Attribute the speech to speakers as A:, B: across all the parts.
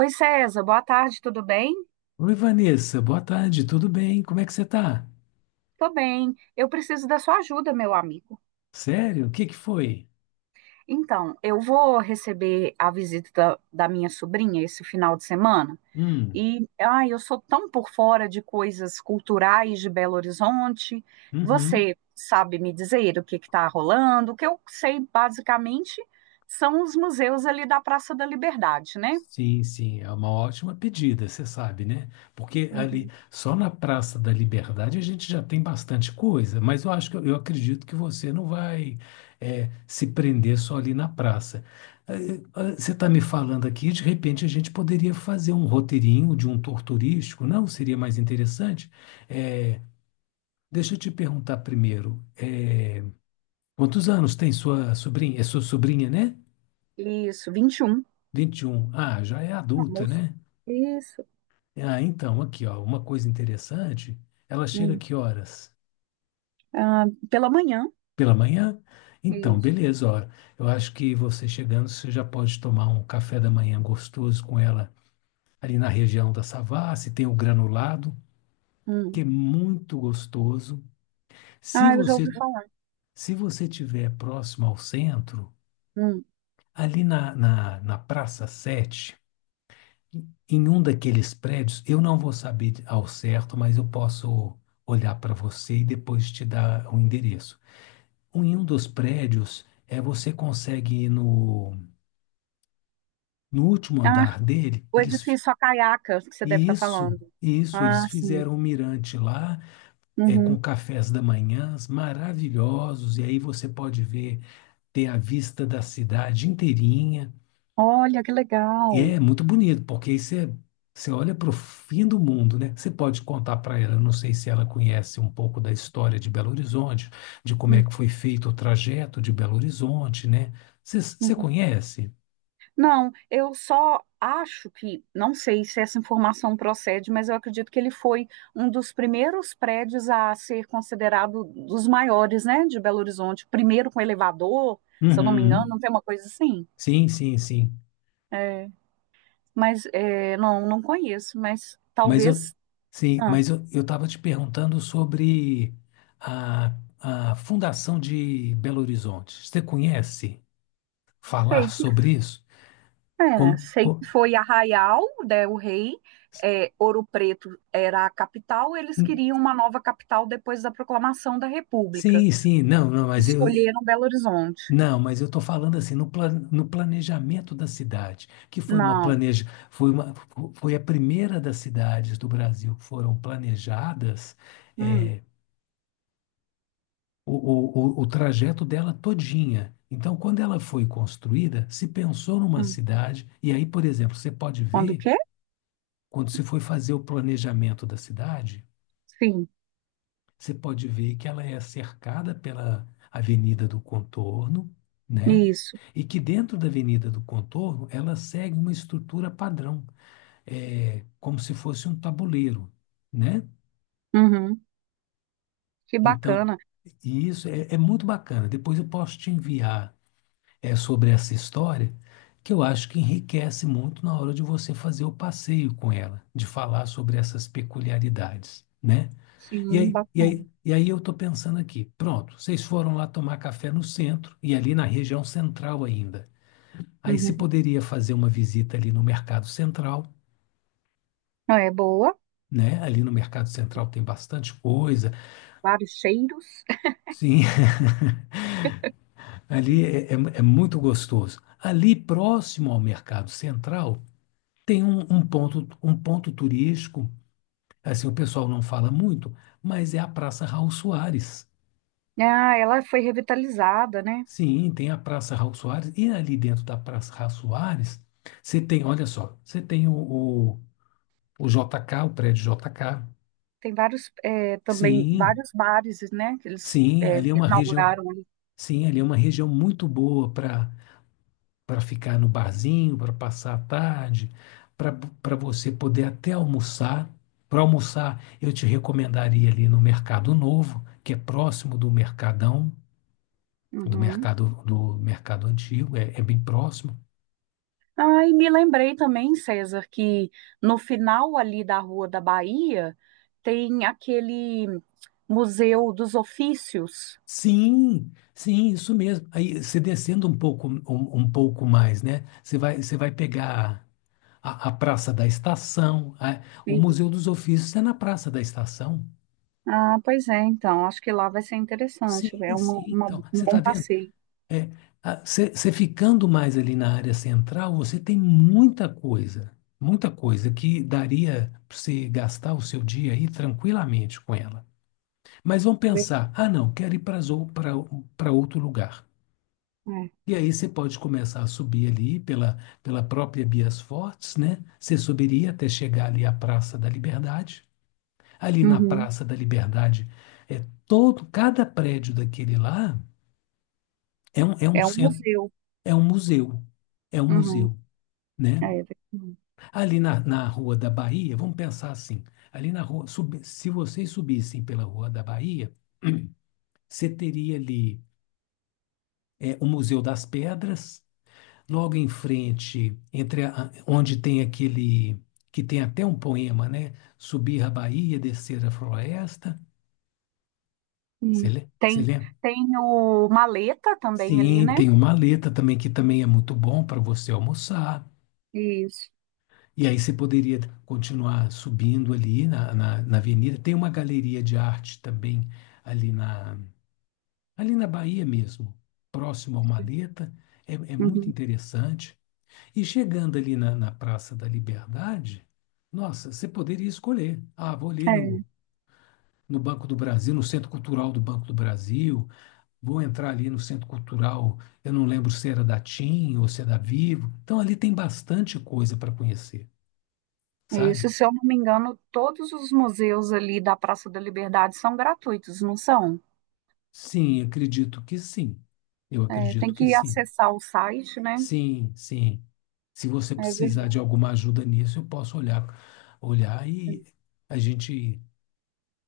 A: Oi, César, boa tarde, tudo bem?
B: Oi, Vanessa, boa tarde, tudo bem? Como é que você tá?
A: Tô bem. Eu preciso da sua ajuda, meu amigo.
B: Sério? O que que foi?
A: Então, eu vou receber a visita da minha sobrinha esse final de semana.
B: Hum,
A: E, ai, eu sou tão por fora de coisas culturais de Belo Horizonte.
B: uhum.
A: Você sabe me dizer o que está rolando? O que eu sei, basicamente, são os museus ali da Praça da Liberdade, né?
B: Sim, sim, é uma ótima pedida, você sabe, né? Porque ali,
A: Uhum.
B: só na Praça da Liberdade a gente já tem bastante coisa, mas eu acho que eu acredito que você não vai se prender só ali na praça. Você está me falando aqui, de repente a gente poderia fazer um roteirinho de um tour turístico, não? Seria mais interessante? Eh, Deixa eu te perguntar primeiro. Quantos anos tem sua sobrinha? É sua sobrinha, né?
A: Isso, 21.
B: 21. Ah, já é adulta,
A: Almoço.
B: né?
A: Isso.
B: Ah, então, aqui, ó, uma coisa interessante. Ela chega
A: Hum.
B: que horas?
A: Ah, pela manhã.
B: Pela manhã? Então,
A: Isso.
B: beleza, ó. Eu acho que você chegando, você já pode tomar um café da manhã gostoso com ela ali na região da Savassi, tem o granulado, que
A: Hum.
B: é muito gostoso. Se
A: Ah, eu já ouvi
B: você
A: falar.
B: se você tiver próximo ao centro,
A: Hum.
B: ali na Praça Sete. Em um daqueles prédios, eu não vou saber ao certo, mas eu posso olhar para você e depois te dar o endereço. Em um dos prédios, você consegue ir no último
A: Ah,
B: andar dele,
A: o edifício Acaiaca, que você deve
B: e
A: estar
B: isso,
A: falando.
B: e isso, eles
A: Ah, sim.
B: fizeram um mirante lá,
A: Uhum.
B: com cafés da manhã maravilhosos, e aí você pode ver, ter a vista da cidade inteirinha.
A: Olha, que
B: E
A: legal.
B: é muito bonito, porque aí você olha para o fim do mundo, né? Você pode contar para ela, eu não sei se ela conhece um pouco da história de Belo Horizonte, de como é
A: Hum,
B: que foi feito o trajeto de Belo Horizonte, né? Você
A: uhum.
B: conhece?
A: Não, eu só acho que, não sei se essa informação procede, mas eu acredito que ele foi um dos primeiros prédios a ser considerado dos maiores, né, de Belo Horizonte. Primeiro com elevador, se eu não me engano,
B: Uhum.
A: não tem uma coisa assim?
B: Sim, sim, sim.
A: É, mas não, não conheço, mas
B: Mas eu,
A: talvez.
B: sim,
A: Ah,
B: mas eu estava te perguntando sobre a fundação de Belo Horizonte. Você conhece falar
A: sei que
B: sobre isso? Como,
A: Sei
B: co-
A: que foi Arraial, né, o rei, é, Ouro Preto era a capital, eles queriam uma nova capital depois da proclamação da República.
B: Sim, sim, não, não,
A: Escolheram Belo Horizonte.
B: Não, mas eu estou falando assim, no planejamento da cidade, que foi uma
A: Não.
B: planeja, foi uma, fo- foi a primeira das cidades do Brasil que foram planejadas.
A: Hum,
B: Eh, o, o, o o trajeto dela todinha. Então, quando ela foi construída, se pensou numa
A: hum.
B: cidade, e aí, por exemplo, você pode
A: Quando o
B: ver,
A: quê?
B: quando se foi fazer o planejamento da cidade,
A: Sim,
B: você pode ver que ela é cercada pela Avenida do Contorno, né?
A: isso.
B: E que dentro da Avenida do Contorno ela segue uma estrutura padrão, como se fosse um tabuleiro, né?
A: Uhum. Que
B: Então,
A: bacana.
B: e isso é muito bacana. Depois eu posso te enviar sobre essa história, que eu acho que enriquece muito na hora de você fazer o passeio com ela, de falar sobre essas peculiaridades, né? E
A: Sim,
B: aí, e
A: bacana.
B: aí, e aí eu estou pensando aqui, pronto, vocês foram lá tomar café no centro e ali na região central ainda. Aí se
A: Uhum.
B: poderia fazer uma visita ali no Mercado Central,
A: Não, é boa,
B: né? Ali no Mercado Central tem bastante coisa.
A: vários cheiros.
B: Sim, ali é muito gostoso. Ali próximo ao Mercado Central tem um ponto turístico, assim, o pessoal não fala muito, mas é a Praça Raul Soares.
A: Ah, ela foi revitalizada, né?
B: Sim, tem a Praça Raul Soares, e ali dentro da Praça Raul Soares, você tem, olha só, você tem o JK, o prédio JK.
A: Tem vários, também,
B: Sim,
A: vários bares, né, que
B: sim, ali é uma região,
A: inauguraram ali.
B: sim, ali é uma região muito boa para para ficar no barzinho, para passar a tarde, para para você poder até almoçar. Para almoçar, eu te recomendaria ali no Mercado Novo, que é próximo do Mercadão, do
A: Uhum.
B: mercado do mercado antigo, é bem próximo.
A: Ah, e me lembrei também, César, que no final ali da Rua da Bahia tem aquele Museu dos Ofícios.
B: Sim, sim, isso mesmo. Aí você descendo um pouco, um pouco mais, né? Você vai pegar a Praça da Estação. O
A: E-
B: Museu dos Ofícios é na Praça da Estação.
A: Ah, pois é, então, acho que lá vai ser interessante, é
B: Sim, sim. Então,
A: um
B: você
A: bom
B: está vendo?
A: passeio.
B: É, você ficando mais ali na área central, você tem muita coisa que daria para você gastar o seu dia aí tranquilamente com ela. Mas vamos
A: Ver-
B: pensar, ah, não, quero ir para outro lugar.
A: É,
B: E aí você pode começar a subir ali pela própria Bias Fortes, né? Você subiria até chegar ali à Praça da Liberdade. Ali na
A: uhum.
B: Praça da Liberdade, é todo, cada prédio daquele lá é um
A: É um
B: centro,
A: museu.
B: é um museu, é um
A: Uhum.
B: museu, né?
A: É, ver-
B: Ali na Rua da Bahia, vamos pensar assim, ali na rua, se vocês subissem pela Rua da Bahia, você teria ali o Museu das Pedras, logo em frente, entre onde tem aquele que tem até um poema, né? Subir a Bahia, descer a floresta. Você
A: e
B: lê? Você
A: tem,
B: lembra?
A: tem o Maleta também ali,
B: Sim,
A: né?
B: tem uma letra também que também é muito bom para você almoçar.
A: Isso.
B: E aí você poderia continuar subindo ali na avenida. Tem uma galeria de arte também ali na, ali na Bahia mesmo, próximo ao Maleta. É, é muito
A: Uhum.
B: interessante. E chegando ali na Praça da Liberdade, nossa, você poderia escolher. Ah, vou ali
A: É.
B: no Banco do Brasil, no Centro Cultural do Banco do Brasil, vou entrar ali no Centro Cultural, eu não lembro se era da TIM ou se é da Vivo. Então ali tem bastante coisa para conhecer,
A: É
B: sabe?
A: isso, se eu não me engano, todos os museus ali da Praça da Liberdade são gratuitos, não são?
B: Sim, acredito que sim. Eu
A: É, tem
B: acredito que
A: que
B: sim.
A: acessar o site, né?
B: Sim, sim. Se você
A: É
B: precisar de
A: verdade,
B: alguma ajuda nisso, eu posso olhar e a gente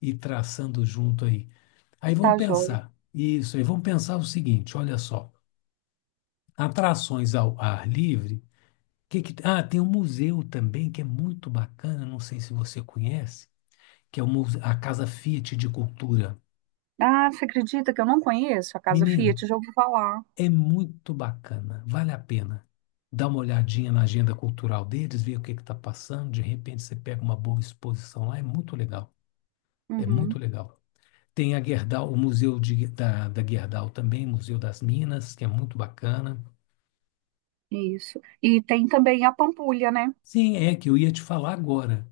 B: ir traçando junto aí. Aí vamos
A: tá joia.
B: pensar, isso, aí vamos pensar o seguinte, olha só, atrações ao ar livre, ah, tem um museu também que é muito bacana, não sei se você conhece, que é o a Casa Fiat de Cultura.
A: Ah, você acredita que eu não conheço a Casa
B: Menina,
A: Fiat? Já ouvi falar.
B: é muito bacana, vale a pena. Dá uma olhadinha na agenda cultural deles, ver o que está passando, de repente você pega uma boa exposição lá, é muito legal, é muito
A: Uhum,
B: legal. Tem a Gerdau, o Museu da Gerdau também, Museu das Minas, que é muito bacana.
A: isso. E tem também a Pampulha, né?
B: Sim, é que eu ia te falar agora.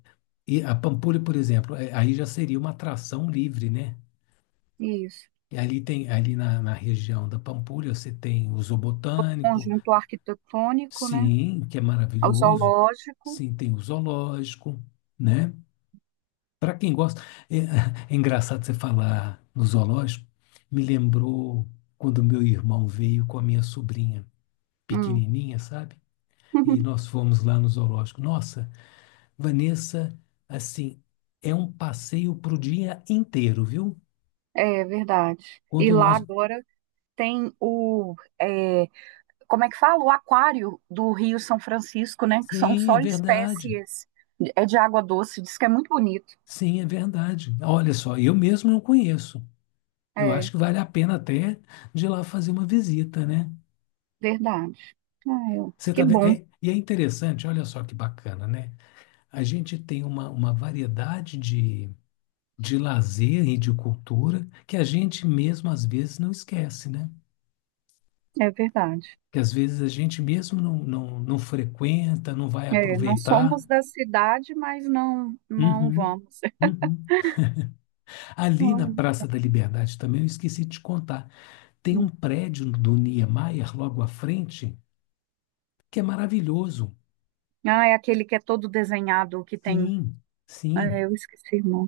B: E a Pampulha, por exemplo, aí já seria uma atração livre, né?
A: Isso.
B: E ali tem, ali na região da Pampulha, você tem o zoobotânico,
A: Conjunto arquitetônico, né?
B: sim, que é
A: O
B: maravilhoso.
A: zoológico.
B: Sim, tem o zoológico, né? Para quem gosta, é engraçado você falar no zoológico. Me lembrou quando meu irmão veio com a minha sobrinha
A: Hum.
B: pequenininha, sabe? E nós fomos lá no zoológico. Nossa, Vanessa, assim, é um passeio para o dia inteiro, viu?
A: É verdade. E
B: Quando
A: lá
B: nós.
A: agora tem o. é, como é que fala? O aquário do Rio São Francisco, né? Que são
B: Sim, é
A: só
B: verdade.
A: espécies de água doce, diz que é muito bonito.
B: Sim, é verdade. Olha só, eu mesmo não conheço. Eu acho
A: É,
B: que vale a pena até de ir lá fazer uma visita, né?
A: verdade. Ah,
B: Você
A: que
B: tá vendo?
A: bom,
B: É, e é interessante, olha só que bacana, né? A gente tem uma variedade de lazer e de cultura que a gente mesmo às vezes não esquece, né?
A: é verdade.
B: Que às vezes a gente mesmo não frequenta, não vai
A: É, não
B: aproveitar.
A: somos da cidade, mas não
B: Uhum,
A: vamos.
B: uhum. Ali na
A: Não.
B: Praça da Liberdade também, eu esqueci de te contar, tem um prédio do Niemeyer logo à frente que é maravilhoso.
A: Ah, é aquele que é todo desenhado, que tem.
B: Sim,
A: É,
B: sim.
A: eu esqueci, irmão.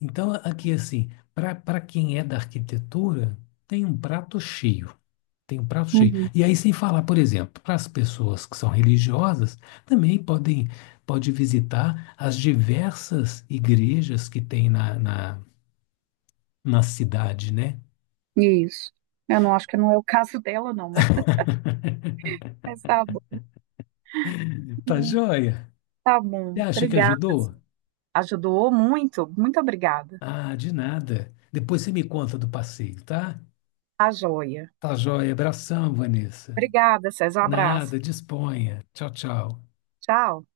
B: Então, aqui assim, para quem é da arquitetura, tem um prato cheio. Tem um prato cheio.
A: Uhum,
B: E aí, sem falar, por exemplo, para as pessoas que são religiosas, também pode visitar as diversas igrejas que tem na cidade, né?
A: isso. Eu não acho que não é o caso dela, não, mas, mas tá bom.
B: Tá
A: Hum,
B: joia?
A: Tá
B: Você
A: bom.
B: acha que
A: Obrigada.
B: ajudou?
A: Sim. Ajudou muito. Muito obrigada.
B: Ah, de nada. Depois você me conta do passeio, tá?
A: A joia.
B: Tá joia. Abração, Vanessa.
A: Obrigada, César. Um abraço.
B: Nada, disponha. Tchau, tchau.
A: Tchau.